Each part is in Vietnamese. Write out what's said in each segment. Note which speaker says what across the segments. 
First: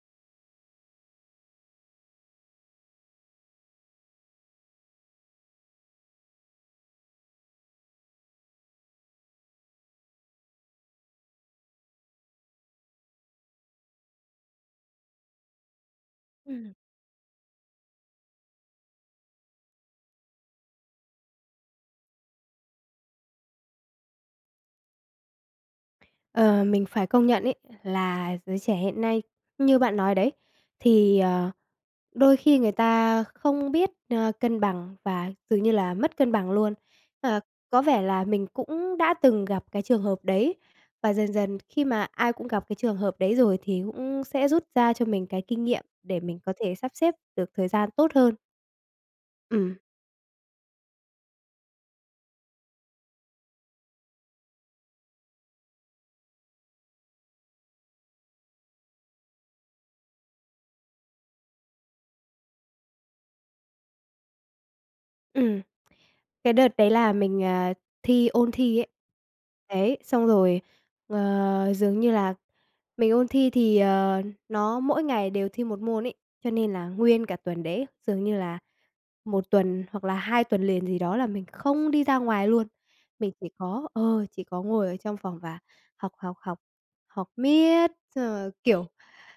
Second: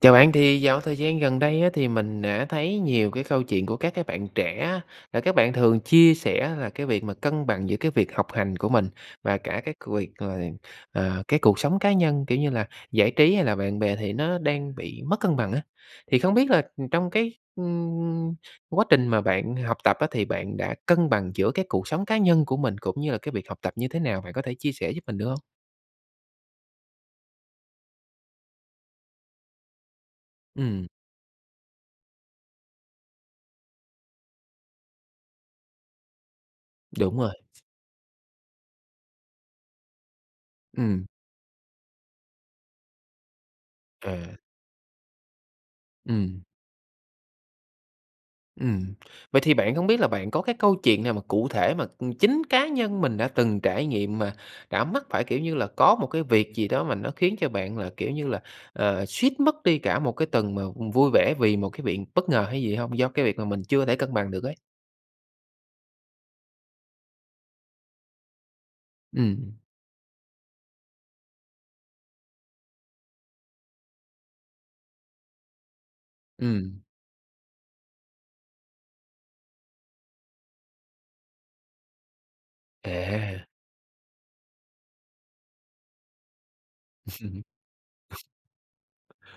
Speaker 1: Chào bạn, thì dạo thời gian gần đây á thì mình đã thấy nhiều cái câu chuyện của các cái bạn trẻ á, là các bạn thường chia sẻ là cái việc mà cân bằng giữa cái việc học hành của mình và cả cái việc là, à, cái cuộc sống cá nhân, kiểu như là, giải trí hay là bạn bè thì nó đang bị mất cân bằng á, thì không biết là
Speaker 2: Ừm.
Speaker 1: trong cái, ưm, quá trình mà bạn học tập á thì bạn đã cân bằng giữa cái cuộc sống cá nhân của mình cũng như là cái việc học tập như thế nào? Bạn có thể chia sẻ giúp mình được hông?
Speaker 2: Ờ, mình phải công nhận ấy là giới trẻ hiện nay, như bạn nói đấy,
Speaker 1: Ừm.
Speaker 2: thì, ờ, đôi khi người ta không biết, ơ, cân bằng và dường như là mất cân bằng luôn.
Speaker 1: Đúng rồi.
Speaker 2: Ờ, có vẻ là mình cũng đã từng gặp cái trường hợp đấy,
Speaker 1: Ừm.
Speaker 2: và dần dần khi mà ai cũng gặp cái trường hợp đấy rồi thì
Speaker 1: Ờ.
Speaker 2: cũng sẽ rút ra cho mình cái kinh nghiệm để mình
Speaker 1: Ừm.
Speaker 2: có thể sắp xếp được thời gian tốt hơn.
Speaker 1: Ừm. Vậy thì bạn
Speaker 2: Ừm.
Speaker 1: không biết là bạn có cái câu chuyện nào mà cụ thể mà, ừm, chính cá nhân mình đã từng trải nghiệm mà đã mắc phải, kiểu như là, có một cái việc gì đó mà nó khiến cho bạn là, kiểu như là, ờ, suýt mất đi cả một cái tuần mà vui vẻ vì một cái việc bất ngờ hay gì hông, do cái việc mà mình chưa có thể cân bằng được ấy?
Speaker 2: Ừm. Cái đợt đấy là mình, ờ, thi ôn thi ấy.
Speaker 1: Ừm.
Speaker 2: Đấy, xong rồi, ờ, dường như là mình ôn thi thì, ờ, nó mỗi ngày đều thi 1 môn ấy, cho nên
Speaker 1: Ừm.
Speaker 2: là nguyên cả tuần đấy dường như là 1 tuần hoặc là 2 tuần liền gì đó là mình không đi ra ngoài luôn. Mình
Speaker 1: À.
Speaker 2: chỉ có ờ, chỉ có ngồi ở trong phòng và học, học, học, học miết, xong rồi, kiểu,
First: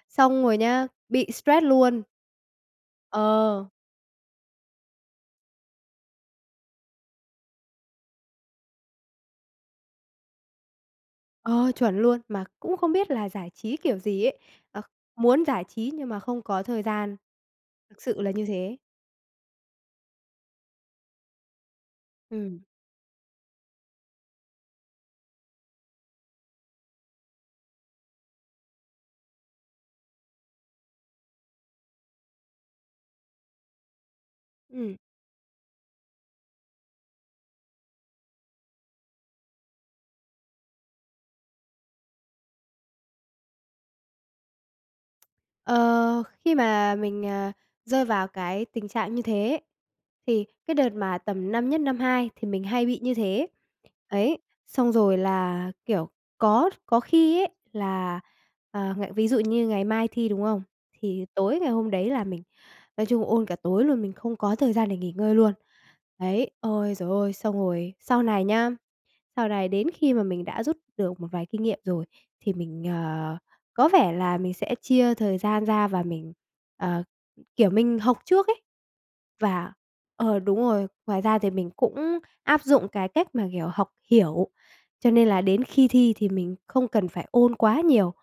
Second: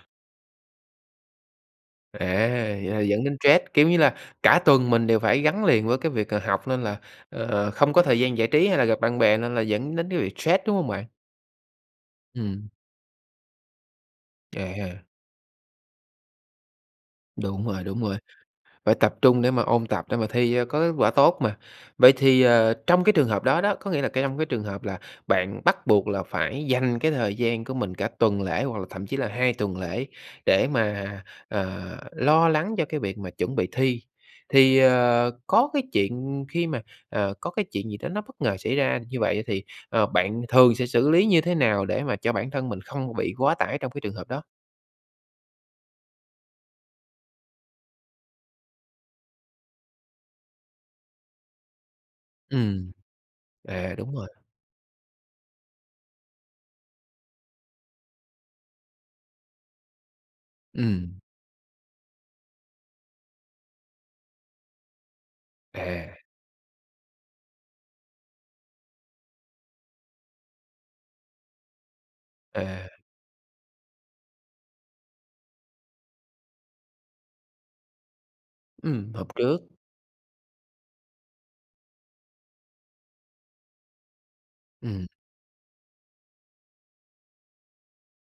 Speaker 2: xong rồi nhá bị stress luôn.
Speaker 1: À, vậy là dẫn đến stress,
Speaker 2: Ờ.
Speaker 1: kiểu như là, cả tuần mình đều phải gắn liền với cái việc, ờ, học nên là, ờ, không có thời gian giải trí hay là gặp bạn bè nên là dẫn đến cái việc stress, đúng hông bạn?
Speaker 2: Ơ, chuẩn luôn. Mà
Speaker 1: Ừm.
Speaker 2: cũng không biết là giải trí kiểu gì ấy,
Speaker 1: À
Speaker 2: à,
Speaker 1: ha.
Speaker 2: muốn giải trí nhưng mà không có thời gian.
Speaker 1: Đúng rồi, đúng
Speaker 2: Thực
Speaker 1: rồi,
Speaker 2: sự là như thế.
Speaker 1: phải tập trung để mà ôn tập để mà thi cho có kết quả tốt mà. Vậy thì,
Speaker 2: Ừm.
Speaker 1: ờ, trong cái trường hợp đó đó, có nghĩa là cái trong cái trường hợp là bạn bắt buộc là phải dành cái thời gian của mình cả tuần lễ hoặc là thậm chí là 2 tuần lễ để mà, ờ, lo lắng cho cái việc mà chuẩn bị thi, thì,
Speaker 2: Ừm.
Speaker 1: ờ, có cái chuyện khi mà ờ, có cái chuyện gì đó nó bất ngờ xảy ra như vậy thì, ờ, bạn thường sẽ xử lý như thế nào để mà cho bản thân mình không bị quá tải trong cái trường hợp đó?
Speaker 2: Ờ, khi mà mình, ờ, rơi vào cái tình trạng như thế, thì cái đợt mà tầm năm nhất, năm hai thì mình hay
Speaker 1: Ừm.
Speaker 2: bị như thế.
Speaker 1: À, đúng rồi.
Speaker 2: Ấy, xong rồi là, kiểu, có kh có khi ấy là, ờ, ngày ví dụ như ngày mai thi, đúng không?
Speaker 1: Ừm.
Speaker 2: Thì tối ngày hôm đấy là mình nói chung ôn cả tối luôn, mình không có thời gian để nghỉ ngơi luôn,
Speaker 1: À!
Speaker 2: đấy. Ôi, giời ơi! Xong rồi sau này nhá, sau này đến khi mà mình đã rút được một vài kinh nghiệm rồi thì mình,
Speaker 1: À.
Speaker 2: ờ, có vẻ là mình sẽ chia thời gian ra và mình, ờ, kiểu, mình học trước ấy,
Speaker 1: Ừm, học trước.
Speaker 2: và ờ, đúng rồi. Ngoài ra thì mình cũng áp dụng cái cách mà, kiểu, học hiểu,
Speaker 1: Ừm.
Speaker 2: cho nên là đến khi thi thì mình không cần phải ôn quá nhiều.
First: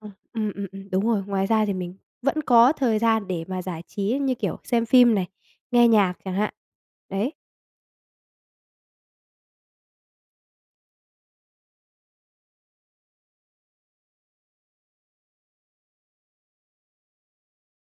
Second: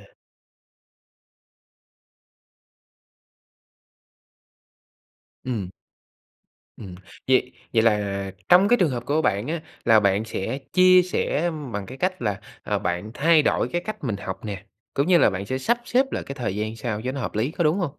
Speaker 2: Ờ, ừm, ừm, ừm, đúng rồi. Ngoài ra thì mình vẫn có thời gian để mà giải trí như kiểu xem phim này,
Speaker 1: Ừm.
Speaker 2: nghe nhạc chẳng hạn.
Speaker 1: Ừm.
Speaker 2: Đấy.
Speaker 1: Vậy vậy là trong cái trường hợp của bạn á, là bạn sẽ chia sẻ bằng cái cách là, ờ, bạn thay đổi cái cách mình học nè, cũng như là bạn sẽ sắp xếp lại cái thời gian sao cho nó hợp lý, có đúng hông?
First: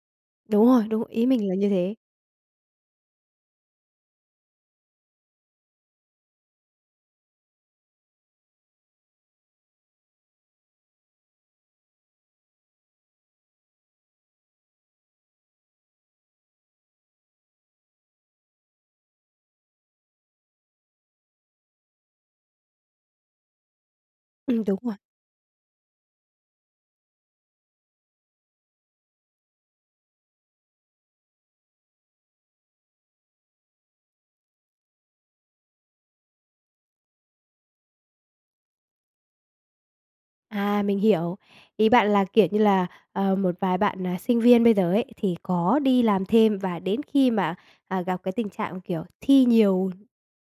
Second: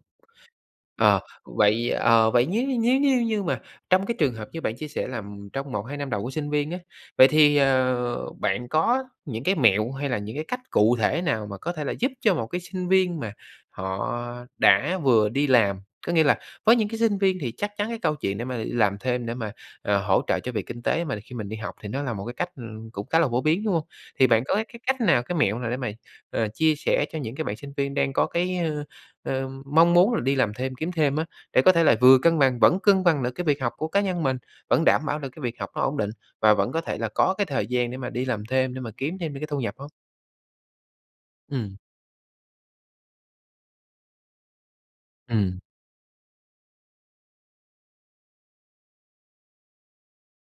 Speaker 2: Đúng rồi, đúng,
Speaker 1: Ờ,
Speaker 2: ý mình là như
Speaker 1: vậy,
Speaker 2: thế.
Speaker 1: ờ, vậy nếu như nếu như như mà trong cái trường hợp như bạn chia sẻ là, ừm, trong 1-2 năm đầu của sinh viên á, vậy thì, ờ, bạn có những cái mẹo hay là những cái cách cụ thể nào mà có thể là giúp cho một cái sinh viên mà họ đã vừa đi làm, có nghĩa là có những cái sinh viên thì chắc chắn cái câu chuyện để mà đi làm thêm để mà, ờ, hỗ trợ cho việc kinh tế mà khi mình đi học thì nó là một cái cách, ừ, cũng khá là phổ biến, đúng hông? Thì bạn có
Speaker 2: Ừm,
Speaker 1: cái
Speaker 2: đúng rồi.
Speaker 1: cách nào, cái mẹo nào để mà, ờ, chia sẻ cho những cái bạn sinh viên đang có cái, ờ, ờ, mong muốn là đi làm thêm kiếm thêm á, để có thể là vừa cân bằng vẫn cân bằng được cái việc học của cá nhân mình, vẫn đảm bảo được cái việc học nó ổn định và vẫn có thể là có cái thời gian để mà đi làm thêm để mà kiếm thêm được cái thu nhập hông?
Speaker 2: À, mình hiểu.
Speaker 1: Ừm.
Speaker 2: Ý bạn là, kiểu như là, ờ, một vài bạn, à, sinh viên bây giờ ấy, thì
Speaker 1: Ừm.
Speaker 2: có đi làm thêm và đến khi mà, à, gặp cái tình trạng, kiểu, thi nhiều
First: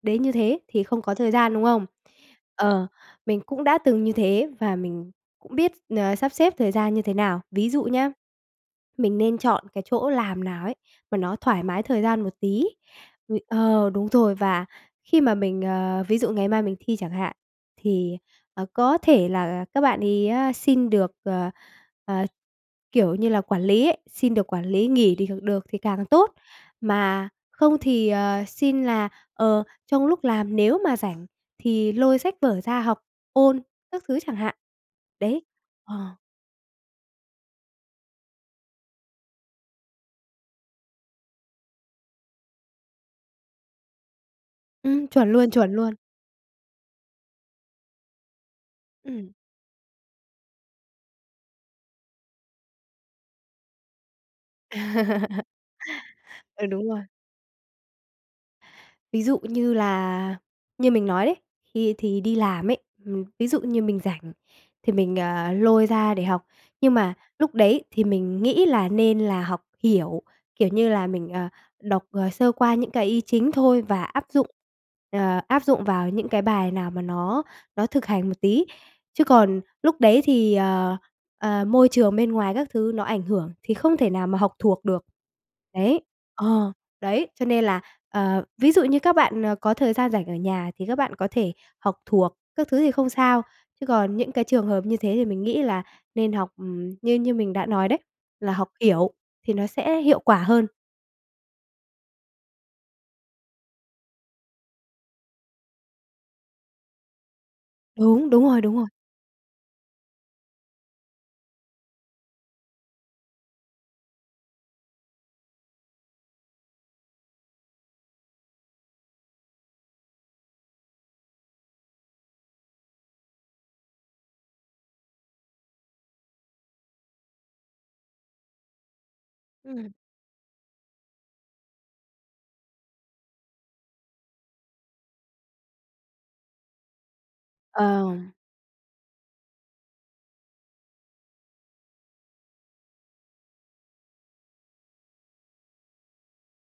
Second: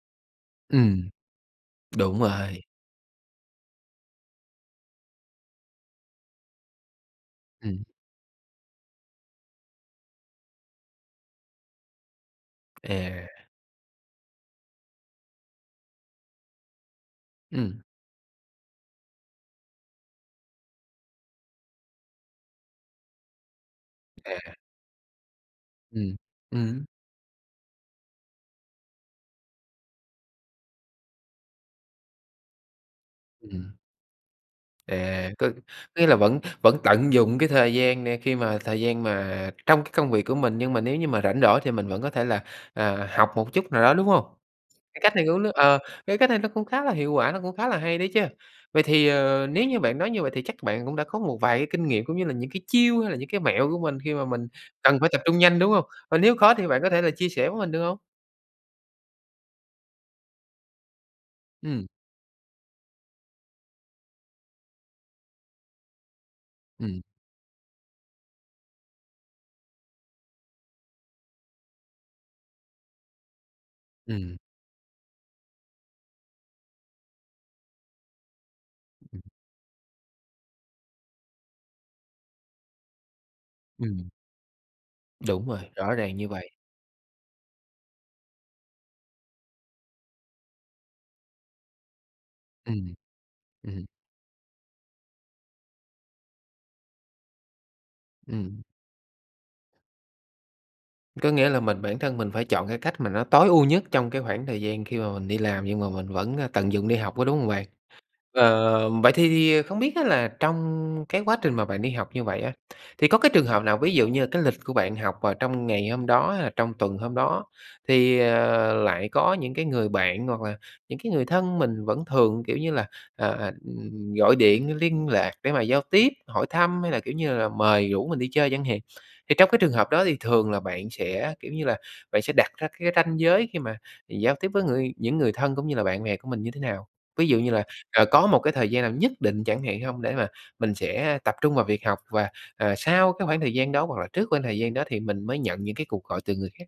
Speaker 2: đến như thế thì không
Speaker 1: Ừm.
Speaker 2: có thời gian, đúng không?
Speaker 1: Đúng rồi.
Speaker 2: Ờ, mình cũng đã từng như thế và mình cũng biết, ờ, sắp xếp thời gian như thế nào. Ví dụ
Speaker 1: Ừm.
Speaker 2: nhá, mình nên chọn cái chỗ làm nào ấy mà nó thoải mái thời gian một tí.
Speaker 1: À.
Speaker 2: Rồi ờ, đúng rồi, và khi mà mình, ờ ví dụ ngày mai mình thi chẳng hạn,
Speaker 1: Ừm.
Speaker 2: thì, ờ, có thể là các bạn ấy á xin được, ờ, ờ, kiểu như là, quản lý ấy, xin được
Speaker 1: À.
Speaker 2: quản lý nghỉ đi được thì càng
Speaker 1: Ừm.
Speaker 2: tốt.
Speaker 1: Ừm.
Speaker 2: Mà không thì, ờ, xin là, ờ, trong lúc làm nếu mà rảnh thì lôi sách vở ra học, ôn
Speaker 1: Ừm.
Speaker 2: các thứ chẳng hạn.
Speaker 1: À,
Speaker 2: Đấy.
Speaker 1: có có
Speaker 2: Ờ.
Speaker 1: nghĩa là vẫn vẫn tận dụng cái thời gian này khi mà thời gian mà trong cái công việc của mình, nhưng mà nếu như mà rảnh rỗi thì mình vẫn có thể là, à, học một chút nào đó, đúng hông? Cái
Speaker 2: Ừm,
Speaker 1: cách này
Speaker 2: chuẩn
Speaker 1: cũng nó
Speaker 2: luôn, chuẩn
Speaker 1: ờ,
Speaker 2: luôn.
Speaker 1: cái cách này nó cũng khá là hiệu quả, nó cũng khá là hay đấy chứ. Vậy thì,
Speaker 2: Ừm.
Speaker 1: ờ, nếu như bạn nói như vậy thì chắc bạn cũng đã có một vài cái kinh nghiệm cũng như là những cái chiêu hay là những cái mẹo của mình khi mà mình cần phải tập trung nhanh, đúng hông? Và nếu có
Speaker 2: Ừ,
Speaker 1: thì bạn
Speaker 2: đúng
Speaker 1: có
Speaker 2: rồi.
Speaker 1: thể là chia sẻ với mình được hông?
Speaker 2: Ví dụ như là, như mình nói đấy,
Speaker 1: Ừm.
Speaker 2: khi thì đi làm ấy, ừm, ví dụ như mình rảnh thì mình, ờ, lôi ra để học. Nhưng
Speaker 1: Ừm.
Speaker 2: mà lúc đấy thì mình nghĩ là nên là học hiểu, kiểu như là, mình, ờ, đọc, ờ, sơ qua những cái ý chính thôi và áp
Speaker 1: Ừm.
Speaker 2: dụng, ờ, áp dụng vào những cái bài nào mà nó nó thực hành một tí. Chứ còn lúc đấy thì, ờ, ờ, môi trường bên ngoài các thứ nó ảnh hưởng thì không
Speaker 1: Ừm.
Speaker 2: thể nào mà học thuộc được.
Speaker 1: Đúng rồi, rõ
Speaker 2: Đấy,
Speaker 1: ràng như vậy.
Speaker 2: ờ, đấy, cho nên là, ờ, ví dụ như các bạn, ờ, có thời gian rảnh ở nhà thì các bạn có thể học thuộc các thứ thì
Speaker 1: Ừm,
Speaker 2: không sao,
Speaker 1: ừm hứm.
Speaker 2: chứ còn những cái trường hợp như thế thì mình nghĩ là nên học, ừm, như như mình đã nói đấy, là
Speaker 1: Ừm.
Speaker 2: học hiểu thì nó sẽ hiệu quả hơn.
Speaker 1: Có nghĩa là mình bản thân mình phải chọn cái cách mà nó tối ưu nhất trong cái khoảng thời gian khi mà mình đi làm, nhưng mà mình vẫn, a, tận dụng để học, có đúng hông bạn?
Speaker 2: Đúng, đúng rồi, đúng rồi.
Speaker 1: Ờ, vậy thì thì không biết á là trong cái quá trình mà bạn đi học như vậy á, thì có cái trường hợp nào ví dụ như là cái lịch của bạn học vào trong ngày hôm đó, hay là trong tuần hôm đó, thì, ờ, lại có những cái người bạn hoặc là những cái người thân mình vẫn thường, kiểu như là, ờ, ừm, gọi điện liên lạc để mà giao tiếp, hỏi thăm hay là, kiểu như là, mời rủ mình đi chơi chẳng hạn? Thì trong cái trường hợp
Speaker 2: Ừm.
Speaker 1: đó thì thường là bạn sẽ, kiểu như là, bạn sẽ đặt ra cái ranh giới khi mà giao tiếp với người những người thân cũng như là bạn bè của mình như thế nào? Ví dụ như là, ờ, có
Speaker 2: Ờm.
Speaker 1: một cái thời gian nào nhất định chẳng hạn hông? Để mà mình sẽ tập trung vào việc học và, à, sau cái khoảng thời gian đó hoặc là trước khoảng thời gian đó thì mình mới nhận những cái cuộc gọi từ người khác?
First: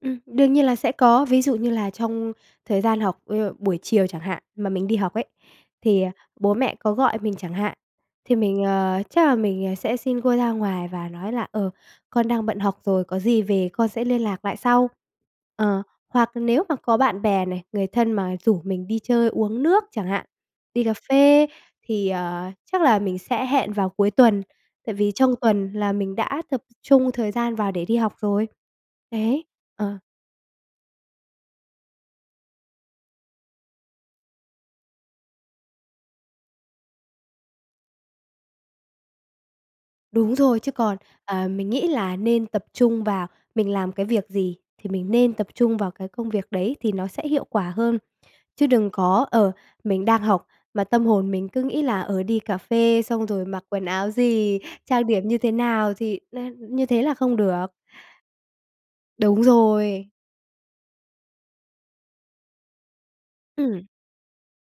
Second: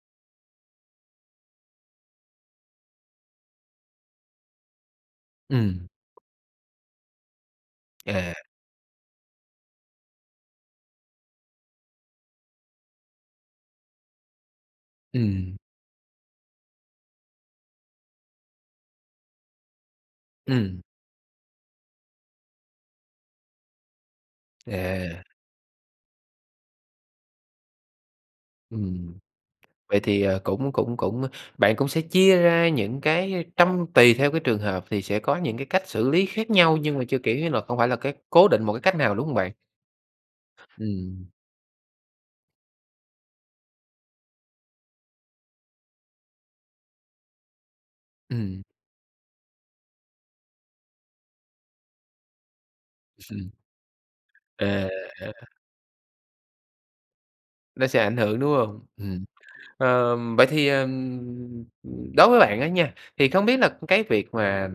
Speaker 2: Ừm, đương nhiên là sẽ có. Ví dụ như là trong thời gian học, ơ, buổi chiều chẳng hạn mà mình đi học ấy,
Speaker 1: Ừm.
Speaker 2: thì, ờ, bố mẹ có gọi mình chẳng hạn, thì
Speaker 1: À.
Speaker 2: mình, ờ, chắc là mình sẽ xin cô ra ngoài và nói là, ờ, "Con đang bận học rồi, có gì về con sẽ liên lạc lại sau."
Speaker 1: Ừm.
Speaker 2: Ờ, hoặc nếu mà có bạn bè này, người thân mà rủ mình đi chơi uống nước chẳng hạn,
Speaker 1: Ừm.
Speaker 2: đi cà phê thì, ờ, chắc là mình sẽ hẹn vào cuối tuần. Tại vì
Speaker 1: À!
Speaker 2: trong tuần là mình đã tập trung thời gian vào để đi học rồi.
Speaker 1: Ừm.
Speaker 2: Đấy. Ờ.
Speaker 1: Vậy thì, ờ, cũng cũng cũng bạn cũng sẽ chia ra những cái, ơ, trăm tùy theo cái trường hợp, thì sẽ có những cái cách xử lý khác nhau nhưng mà chưa, kiểu như là, không phải là cái cố định một cái cách nào, đúng hông bạn?
Speaker 2: Đúng rồi. Chứ còn,
Speaker 1: Ừm.
Speaker 2: ờ, mình nghĩ là nên tập trung vào mình làm cái việc gì thì mình nên tập trung vào cái công việc đấy thì nó sẽ hiệu quả hơn.
Speaker 1: Ừm.
Speaker 2: Chứ đừng có, ờ, mình đang học mà tâm hồn mình cứ nghĩ là, ờ, "Đi cà phê xong rồi
Speaker 1: Ừm.
Speaker 2: mặc quần áo gì?
Speaker 1: À,
Speaker 2: Trang điểm
Speaker 1: à!
Speaker 2: như thế nào?" Thì n như thế là không được.
Speaker 1: Nó sẽ ảnh hưởng, đúng hông? Ừm.
Speaker 2: Đúng rồi!
Speaker 1: Ờ, vậy thì, ờm, ờm, đối với bạn á nha, thì không biết là
Speaker 2: Ừm!
Speaker 1: cái việc mà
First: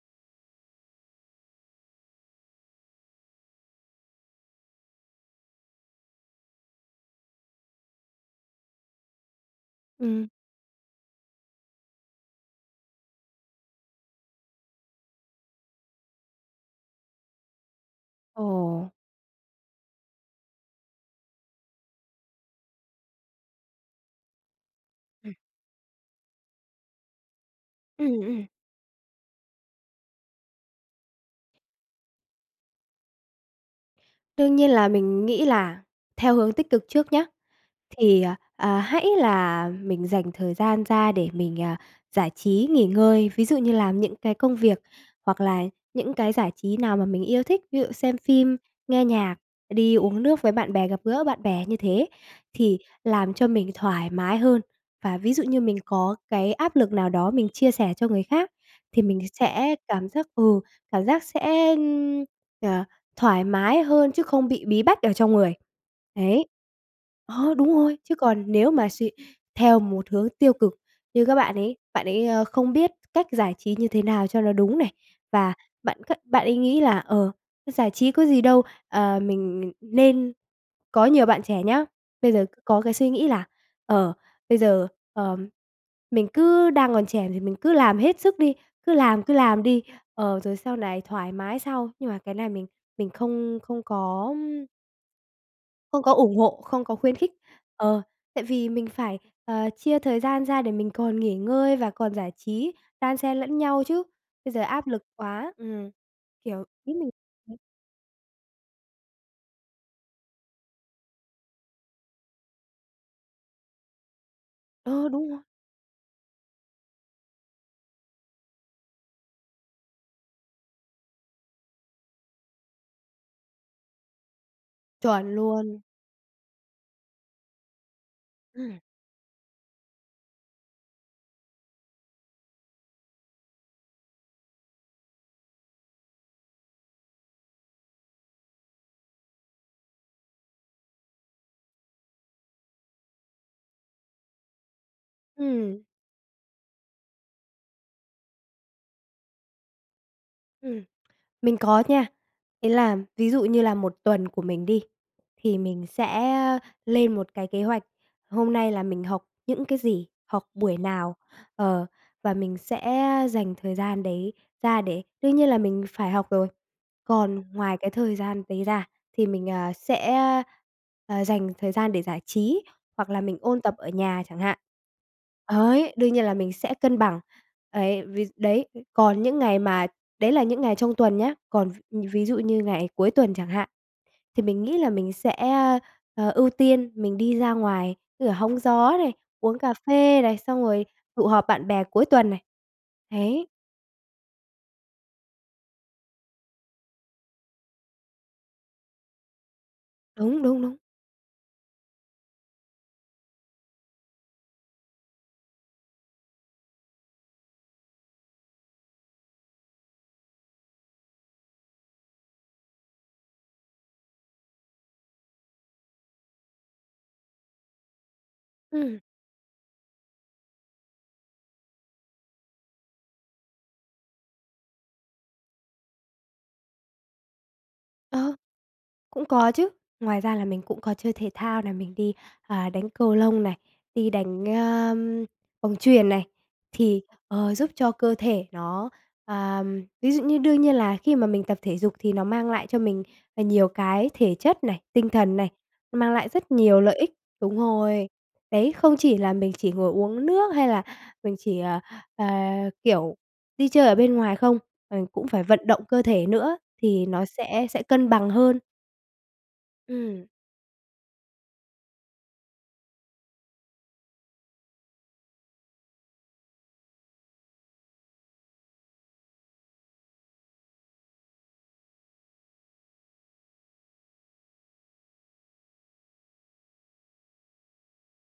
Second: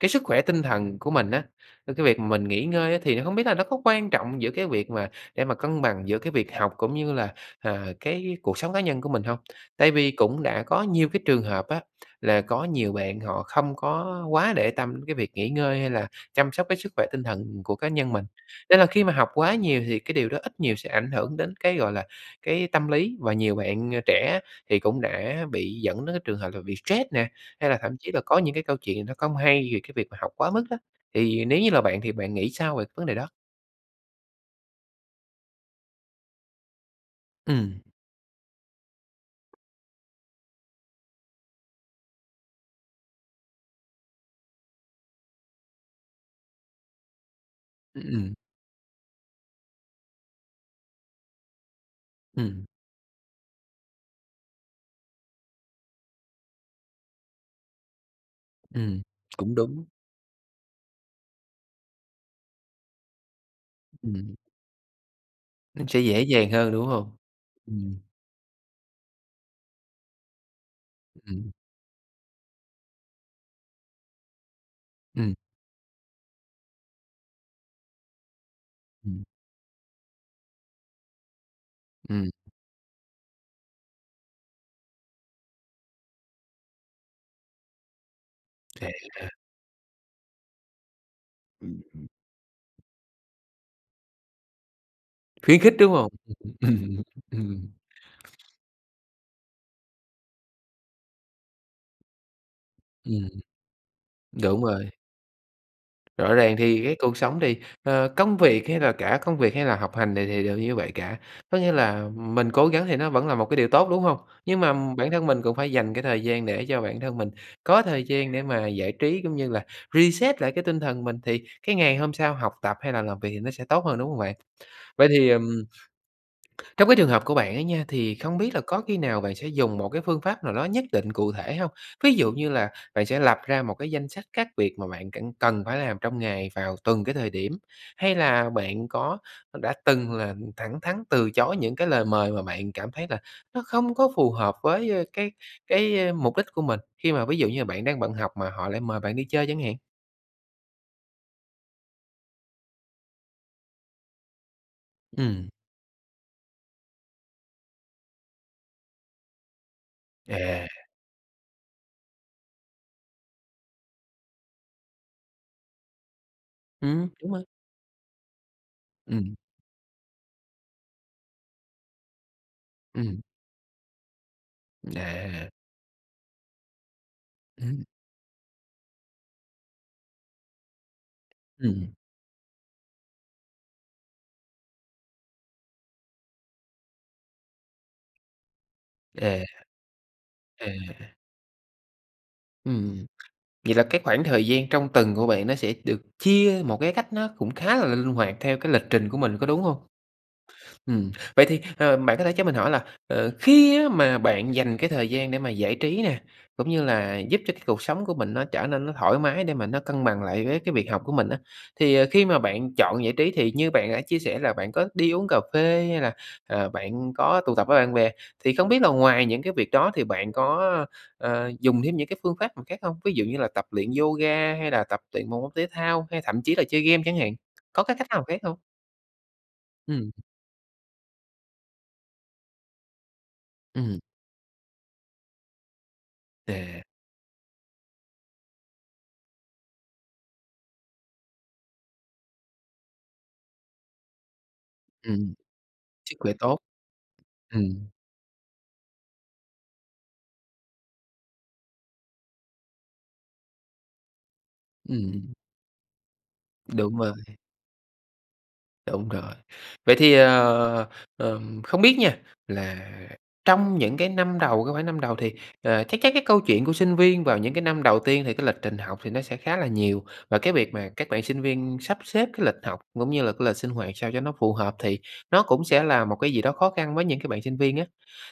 Speaker 1: cái sức khỏe tinh thần của mình á, cái việc mình nghỉ ngơi á, thì không biết là nó có quan trọng giữa cái việc mà để mà cân bằng giữa cái việc học cũng như là, à, cái cuộc sống cá nhân của mình hông? Tại vì
Speaker 2: Ừm.
Speaker 1: cũng đã có nhiều cái trường hợp á, là có nhiều bạn họ không có quá để tâm đến cái việc nghỉ ngơi hay là chăm sóc cái sức khỏe tinh thần của cá nhân mình. Nên là
Speaker 2: Ồ.
Speaker 1: khi mà học quá nhiều thì cái điều đó ít nhiều sẽ ảnh hưởng đến cái, gọi là, cái tâm lý, và nhiều bạn, à, trẻ thì cũng
Speaker 2: Ừm.
Speaker 1: đã bị dẫn đến cái trường hợp là bị stress nè, hay là thậm chí là
Speaker 2: Ừm,
Speaker 1: có
Speaker 2: ừm.
Speaker 1: những cái câu chuyện nó không hay về cái việc mà học quá mức đó. Thì nếu như là bạn thì bạn nghĩ sao về cái vấn đề đó?
Speaker 2: Đương nhiên là mình nghĩ là theo hướng tích cực trước nhá,
Speaker 1: Ừm.
Speaker 2: thì, ờ, ờ, hãy là mình dành thời gian ra để mình, à, giải trí, nghỉ ngơi. Ví dụ như làm những cái công việc hoặc là những cái giải trí nào mà mình yêu thích, ví dụ
Speaker 1: Ưm,
Speaker 2: xem
Speaker 1: ừm.
Speaker 2: phim, nghe nhạc, đi uống nước với bạn bè, gặp gỡ bạn bè, như thế
Speaker 1: Ừm.
Speaker 2: thì làm cho mình thoải mái hơn. Và ví dụ như mình có cái áp lực nào đó mình chia sẻ cho người khác, thì
Speaker 1: Ừm,
Speaker 2: mình
Speaker 1: cũng
Speaker 2: sẽ
Speaker 1: đúng.
Speaker 2: cảm giác ừ, cảm giác sẽ, à, thoải mái hơn chứ
Speaker 1: Ừm.
Speaker 2: không bị bí bách ở trong người,
Speaker 1: Nó sẽ dễ
Speaker 2: đấy.
Speaker 1: dàng hơn, đúng hông?
Speaker 2: Ờ, đúng rồi,
Speaker 1: Ừm.
Speaker 2: chứ còn nếu mà suy theo một hướng tiêu cực như các
Speaker 1: Ừm.
Speaker 2: bạn ấy, bạn ấy, ơ, không biết cách giải trí như thế nào cho nó đúng này,
Speaker 1: Ừm.
Speaker 2: và bạn c bạn ấy nghĩ là, ờ, giải trí có gì đâu, à,
Speaker 1: Ừm.
Speaker 2: mình mình nên có nhiều bạn trẻ nhá
Speaker 1: Ừm.
Speaker 2: bây giờ có cái suy nghĩ là, ờ, bây giờ, ờ, mình cứ đang còn trẻ thì mình cứ làm hết sức đi,
Speaker 1: Vậy
Speaker 2: cứ
Speaker 1: á
Speaker 2: làm,
Speaker 1: hả?
Speaker 2: cứ làm đi, ờ, rồi sau này thoải mái
Speaker 1: Ừm,
Speaker 2: sau.
Speaker 1: ừm.
Speaker 2: Nhưng mà cái này mình mình không không có, ưm
Speaker 1: Khuyến khích, đúng
Speaker 2: Không
Speaker 1: hông?
Speaker 2: có ủng
Speaker 1: Ừm,
Speaker 2: hộ, không
Speaker 1: ừm,
Speaker 2: có
Speaker 1: ừm,
Speaker 2: khuyến khích.
Speaker 1: ừm.
Speaker 2: Ờ, tại vì mình phải, ờ, chia thời gian ra để mình còn nghỉ ngơi và còn giải trí, đan
Speaker 1: Ừm.
Speaker 2: xen lẫn nhau chứ, bây giờ
Speaker 1: Đúng
Speaker 2: áp
Speaker 1: rồi.
Speaker 2: lực quá, ừm,
Speaker 1: Rõ ràng
Speaker 2: kiểu,
Speaker 1: thì
Speaker 2: ý
Speaker 1: cái
Speaker 2: mình
Speaker 1: cuộc sống thì,
Speaker 2: ừm.
Speaker 1: ờ, công việc hay là cả công việc hay là học hành này thì đều như vậy cả, có nghĩa là mình cố gắng thì nó vẫn là một cái điều tốt, đúng hông? Nhưng mà
Speaker 2: Ờ,
Speaker 1: bản thân
Speaker 2: đúng rồi.
Speaker 1: mình cũng phải dành cái thời gian để cho bản thân mình có thời gian để mà giải trí cũng như là reset lại cái tinh thần mình, thì cái ngày hôm sau học tập hay là làm việc thì nó sẽ tốt hơn, đúng hông bạn? Vậy thì,
Speaker 2: Chuẩn
Speaker 1: ừm,
Speaker 2: luôn.
Speaker 1: trong cái trường hợp của bạn ấy nha, thì không biết là
Speaker 2: Ừm.
Speaker 1: có khi nào bạn sẽ dùng một cái phương pháp nào đó nhất định cụ thể hông? Ví dụ như là bạn sẽ lập ra một cái danh sách các việc mà bạn c cần phải làm trong ngày vào từng cái thời điểm? Hay là bạn có đã từng là thẳng thắn từ chối những cái lời mời mà bạn cảm thấy là nó không có phù hợp với, ơ, cái
Speaker 2: Ừm.
Speaker 1: cái, ơ, mục đích của mình, khi mà ví dụ như là bạn đang bận học mà họ lại mời bạn đi chơi chẳng hạn?
Speaker 2: Ừm, mình có nha. Ý là ví dụ như là 1 tuần của mình đi,
Speaker 1: Ừm.
Speaker 2: thì mình sẽ lên một cái kế hoạch, hôm nay là mình học những cái gì, học
Speaker 1: À.
Speaker 2: buổi nào, ờ, và mình sẽ dành thời gian đấy ra để đương nhiên là mình phải học rồi.
Speaker 1: Ừm, đúng
Speaker 2: Còn
Speaker 1: rồi.
Speaker 2: ngoài cái thời gian đấy ra thì
Speaker 1: Ừm.
Speaker 2: mình, à, sẽ, à, dành thời gian để giải trí, hoặc là
Speaker 1: Ừm.
Speaker 2: mình ôn tập ở nhà chẳng hạn,
Speaker 1: À.
Speaker 2: đấy, đương nhiên là mình sẽ cân bằng.
Speaker 1: Ừm.
Speaker 2: Ấy, vì đấy, còn những ngày mà đấy là những ngày trong tuần nhá, còn,
Speaker 1: Ừm.
Speaker 2: ừm, ví dụ như ngày cuối tuần chẳng hạn, thì mình nghĩ là mình sẽ, ơ, ờ, ưu tiên mình đi ra ngoài, như là hóng gió này,
Speaker 1: À.
Speaker 2: uống cà phê này, xong rồi
Speaker 1: À.
Speaker 2: tụ họp bạn bè cuối tuần này.
Speaker 1: Ừm,
Speaker 2: Đấy.
Speaker 1: vậy là cái khoảng thời gian trong tuần của bạn nó sẽ được chia một cái cách nó cũng khá là l linh hoạt theo cái lịch trình của mình, có đúng hông?
Speaker 2: Đúng, đúng, đúng.
Speaker 1: Ừm, vậy thì, ờ, bạn có thể cho mình hỏi là, ờ, khi á, mà bạn dành cái thời gian để mà giải trí nè, cũng như là giúp cho cái cuộc sống của mình nó trở nên nó thoải mái để mà nó cân bằng lại với cái việc học của mình á, thì, ờ, khi mà bạn chọn giải trí, thì như bạn đã chia sẻ là bạn có đi uống cà phê hay là, à, bạn có tụ tập với bạn bè, thì không biết là
Speaker 2: Ừm.
Speaker 1: ngoài những cái việc đó thì bạn có, à, dùng thêm những cái phương pháp nào khác hông? Ví dụ như là tập luyện yoga hay là tập luyện một môn thể thao, hay thậm chí là chơi game chẳng hạn, có cái cách nào
Speaker 2: Ờ.
Speaker 1: khác hông?
Speaker 2: Cũng có chứ.
Speaker 1: Ừm.
Speaker 2: Ngoài ra là mình cũng có chơi thể thao này, mình đi, à, đánh cầu lông này,
Speaker 1: Ừm.
Speaker 2: đi đánh, ơm, bóng chuyền này,
Speaker 1: À.
Speaker 2: thì, ờ, giúp cho cơ thể nó à, ví dụ như đương nhiên là khi mà mình tập thể dục thì nó mang lại cho mình, à, nhiều cái thể chất này, tinh
Speaker 1: Ừm.
Speaker 2: thần này, nó mang
Speaker 1: Sức
Speaker 2: lại
Speaker 1: khỏe
Speaker 2: rất
Speaker 1: tốt.
Speaker 2: nhiều lợi ích đúng
Speaker 1: Ừm.
Speaker 2: rồi. Đấy, không chỉ là mình chỉ ngồi uống nước hay là mình chỉ, ờ, ờ, kiểu, đi chơi ở bên ngoài không, mình cũng
Speaker 1: Ừm.
Speaker 2: phải vận động cơ thể nữa
Speaker 1: Đúng
Speaker 2: thì
Speaker 1: rồi.
Speaker 2: nó sẽ sẽ cân bằng hơn.
Speaker 1: Đúng rồi. Vậy thì,
Speaker 2: Ừm.
Speaker 1: ờ, ờm, không biết nha, là trong những cái năm đầu cái khoảng năm đầu thì, ờ, chắc chắc cái câu chuyện của sinh viên vào những cái năm đầu tiên thì cái lịch trình học thì nó sẽ khá là nhiều. Và cái việc mà các bạn sinh viên sắp xếp cái lịch học cũng như là cái lịch sinh hoạt sao cho nó phù hợp, thì nó cũng sẽ là một cái gì đó khó khăn với những cái bạn sinh viên á.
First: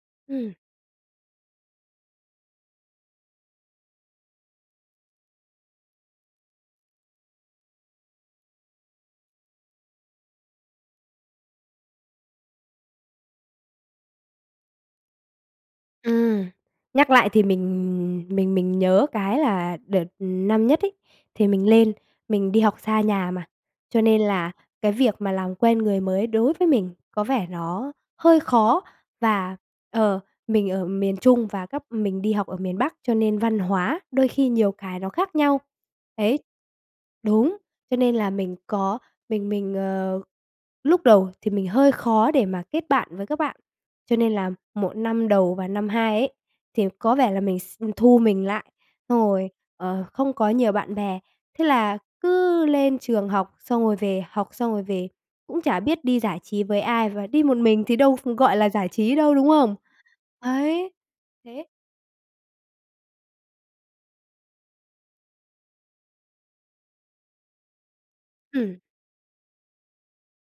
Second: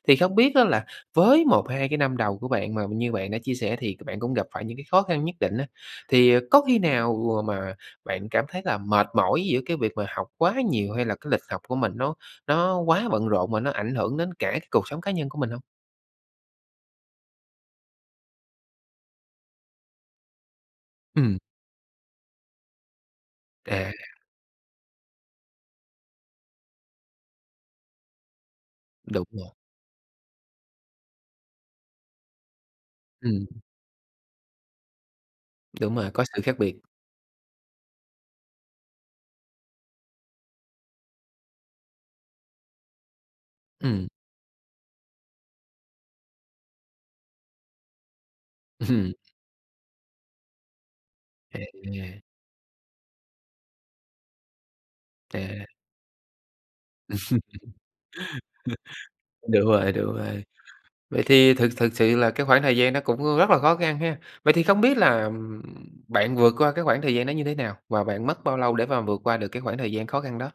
Speaker 1: Thì không
Speaker 2: Ừm.
Speaker 1: biết á, là với 1-2 cái năm đầu của bạn, mà như bạn đã chia sẻ thì bạn cũng gặp phải những cái khó khăn nhất định á, thì, ờ, có khi nào mà bạn cảm thấy là mệt mỏi giữa cái việc mà học quá nhiều? Hay là cái lịch học của mình nó nó quá bận rộn và nó ảnh hưởng đến cả cái cuộc sống cá nhân của mình hông?
Speaker 2: Ừm. Nhắc lại thì mình mình mình nhớ cái là đợt năm nhất ấy,
Speaker 1: Ừm.
Speaker 2: thì mình lên mình đi học xa nhà mà,
Speaker 1: À.
Speaker 2: cho nên là cái việc mà làm quen người mới đối với mình có vẻ nó hơi khó.
Speaker 1: Đúng rồi.
Speaker 2: Và, ờ, mình ở miền Trung và các mình đi học ở miền Bắc, cho nên
Speaker 1: Ừm.
Speaker 2: văn hóa đôi khi nhiều cái nó khác nhau.
Speaker 1: Đúng rồi, có
Speaker 2: Đấy.
Speaker 1: sự khác biệt.
Speaker 2: Đúng, cho nên là mình có mình mình, ờ, lúc đầu thì mình hơi khó để mà kết bạn với các bạn.
Speaker 1: Ừm.
Speaker 2: Cho nên là 1 năm đầu và năm 2 ấy, thì có vẻ là mình x ừm, thu mình lại,
Speaker 1: Ừm.
Speaker 2: xong rồi, ờ, không có nhiều bạn bè. Thế là
Speaker 1: À.
Speaker 2: cứ lên trường học xong rồi về, học xong rồi về, cũng
Speaker 1: À.
Speaker 2: chả biết đi giải trí với ai. Và đi một mình thì đâu ph gọi là, giải trí đâu, đúng
Speaker 1: Đúng
Speaker 2: không?
Speaker 1: rồi, đúng rồi.
Speaker 2: Ấy,
Speaker 1: Vậy thì
Speaker 2: thế.
Speaker 1: thực thực sự là cái khoảng thời gian đó cũng rất là khó khăn ha. Vậy thì không biết là, ừm, bạn vượt qua cái khoảng thời gian đó như thế nào và bạn mất bao lâu
Speaker 2: Ừm.
Speaker 1: để mà vượt qua được cái khoảng thời gian khó khăn đó?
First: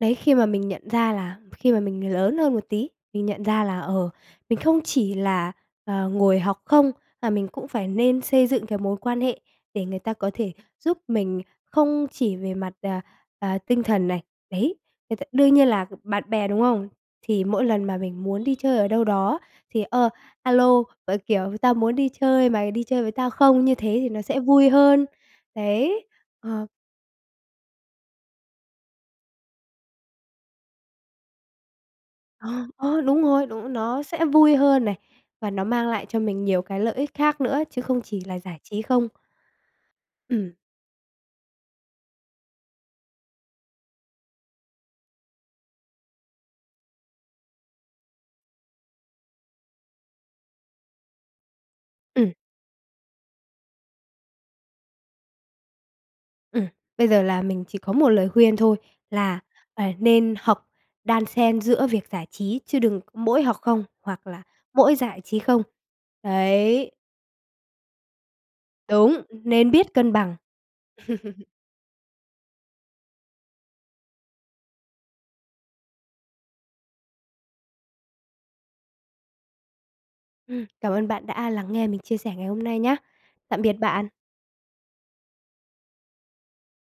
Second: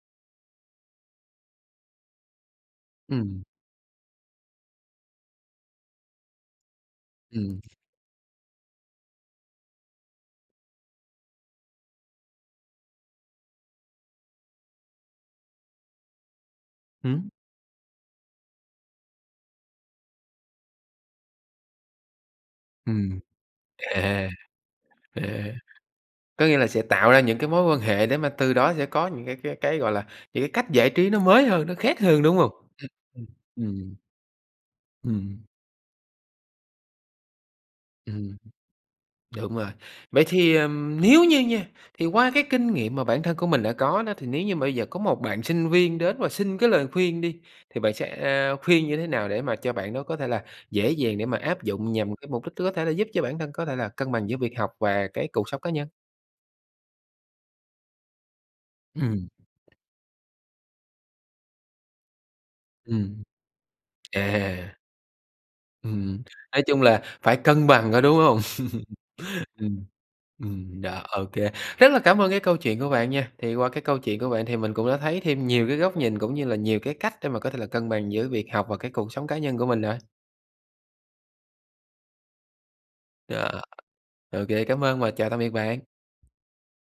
Speaker 2: Đấy, khi mà mình nhận ra là khi mà mình lớn hơn một tí, mình
Speaker 1: Ừm.
Speaker 2: nhận ra là, ờ, mình không chỉ là, ờ, ngồi học không, mà mình
Speaker 1: Ừm.
Speaker 2: cũng phải nên xây dựng cái mối quan hệ để người ta có thể giúp mình không chỉ về mặt, à, à, tinh thần này. Đấy, người ta đương nhiên là bạn bè, đúng không?
Speaker 1: Hửm?
Speaker 2: Thì mỗi lần mà mình muốn đi chơi ở đâu đó thì, ờ, "A lô" và, kiểu, "Tao muốn đi chơi, mày đi chơi với
Speaker 1: Ừm.
Speaker 2: tao không?" như thế thì nó
Speaker 1: À,
Speaker 2: sẽ vui hơn.
Speaker 1: à,
Speaker 2: Đấy.
Speaker 1: có nghĩa
Speaker 2: Ờ.
Speaker 1: là sẽ tạo ra những cái mối quan hệ để mà từ đó sẽ có những cái cái cái, gọi là, những cái cách giải trí nó mới hơn, nó khác hơn, đúng
Speaker 2: Ờ,
Speaker 1: hông? Ừm,
Speaker 2: ơ, đúng
Speaker 1: ừm,
Speaker 2: rồi, đúng.
Speaker 1: ừm.
Speaker 2: Nó sẽ vui hơn này,
Speaker 1: Ừm.
Speaker 2: và nó mang lại cho mình nhiều cái lợi ích khác nữa chứ không chỉ
Speaker 1: Ừm.
Speaker 2: là giải trí không.
Speaker 1: Đúng rồi. Vậy
Speaker 2: Ừm.
Speaker 1: thì, ừm, nếu như nha, thì qua cái kinh nghiệm mà bản thân của mình đã có đó. Thì nếu như mà bây giờ có một bạn sinh viên đến và xin cái lời khuyên đi. Thì bạn sẽ khuyên như thế nào để mà cho bạn đó có thể là dễ dàng để mà áp dụng nhằm cái
Speaker 2: Ừm.
Speaker 1: mục đích có thể giúp cho bản thân có thể là cân bằng giữa việc học và cái cuộc sống cá nhân?
Speaker 2: Ừm. Bây giờ là mình chỉ có một lời khuyên thôi,
Speaker 1: Ừm.
Speaker 2: là, à, nên hợp đan xen giữa việc giải trí chứ đừng
Speaker 1: Ừm.
Speaker 2: mỗi học không, hoặc là
Speaker 1: À.
Speaker 2: mỗi giải trí không.
Speaker 1: Ừm, nói chung
Speaker 2: Đấy.
Speaker 1: là phải cân bằng, có đúng hông?
Speaker 2: Đúng, nên
Speaker 1: Ừm,
Speaker 2: biết cân bằng.
Speaker 1: ừm, đó. OK, rất là cảm ơn cái câu chuyện của bạn nha. Thì qua cái câu chuyện của bạn thì mình cũng đã thấy thêm nhiều cái góc nhìn cũng như là nhiều cái cách để mà có thể là cân bằng giữa việc học và cái cuộc sống cá nhân của mình rồi.
Speaker 2: Ừm. Cảm ơn bạn đã lắng nghe mình chia sẻ ngày hôm nay nhá. Tạm
Speaker 1: Ờ,
Speaker 2: biệt bạn.
Speaker 1: OK, cám ơn và chào tạm biệt bạn.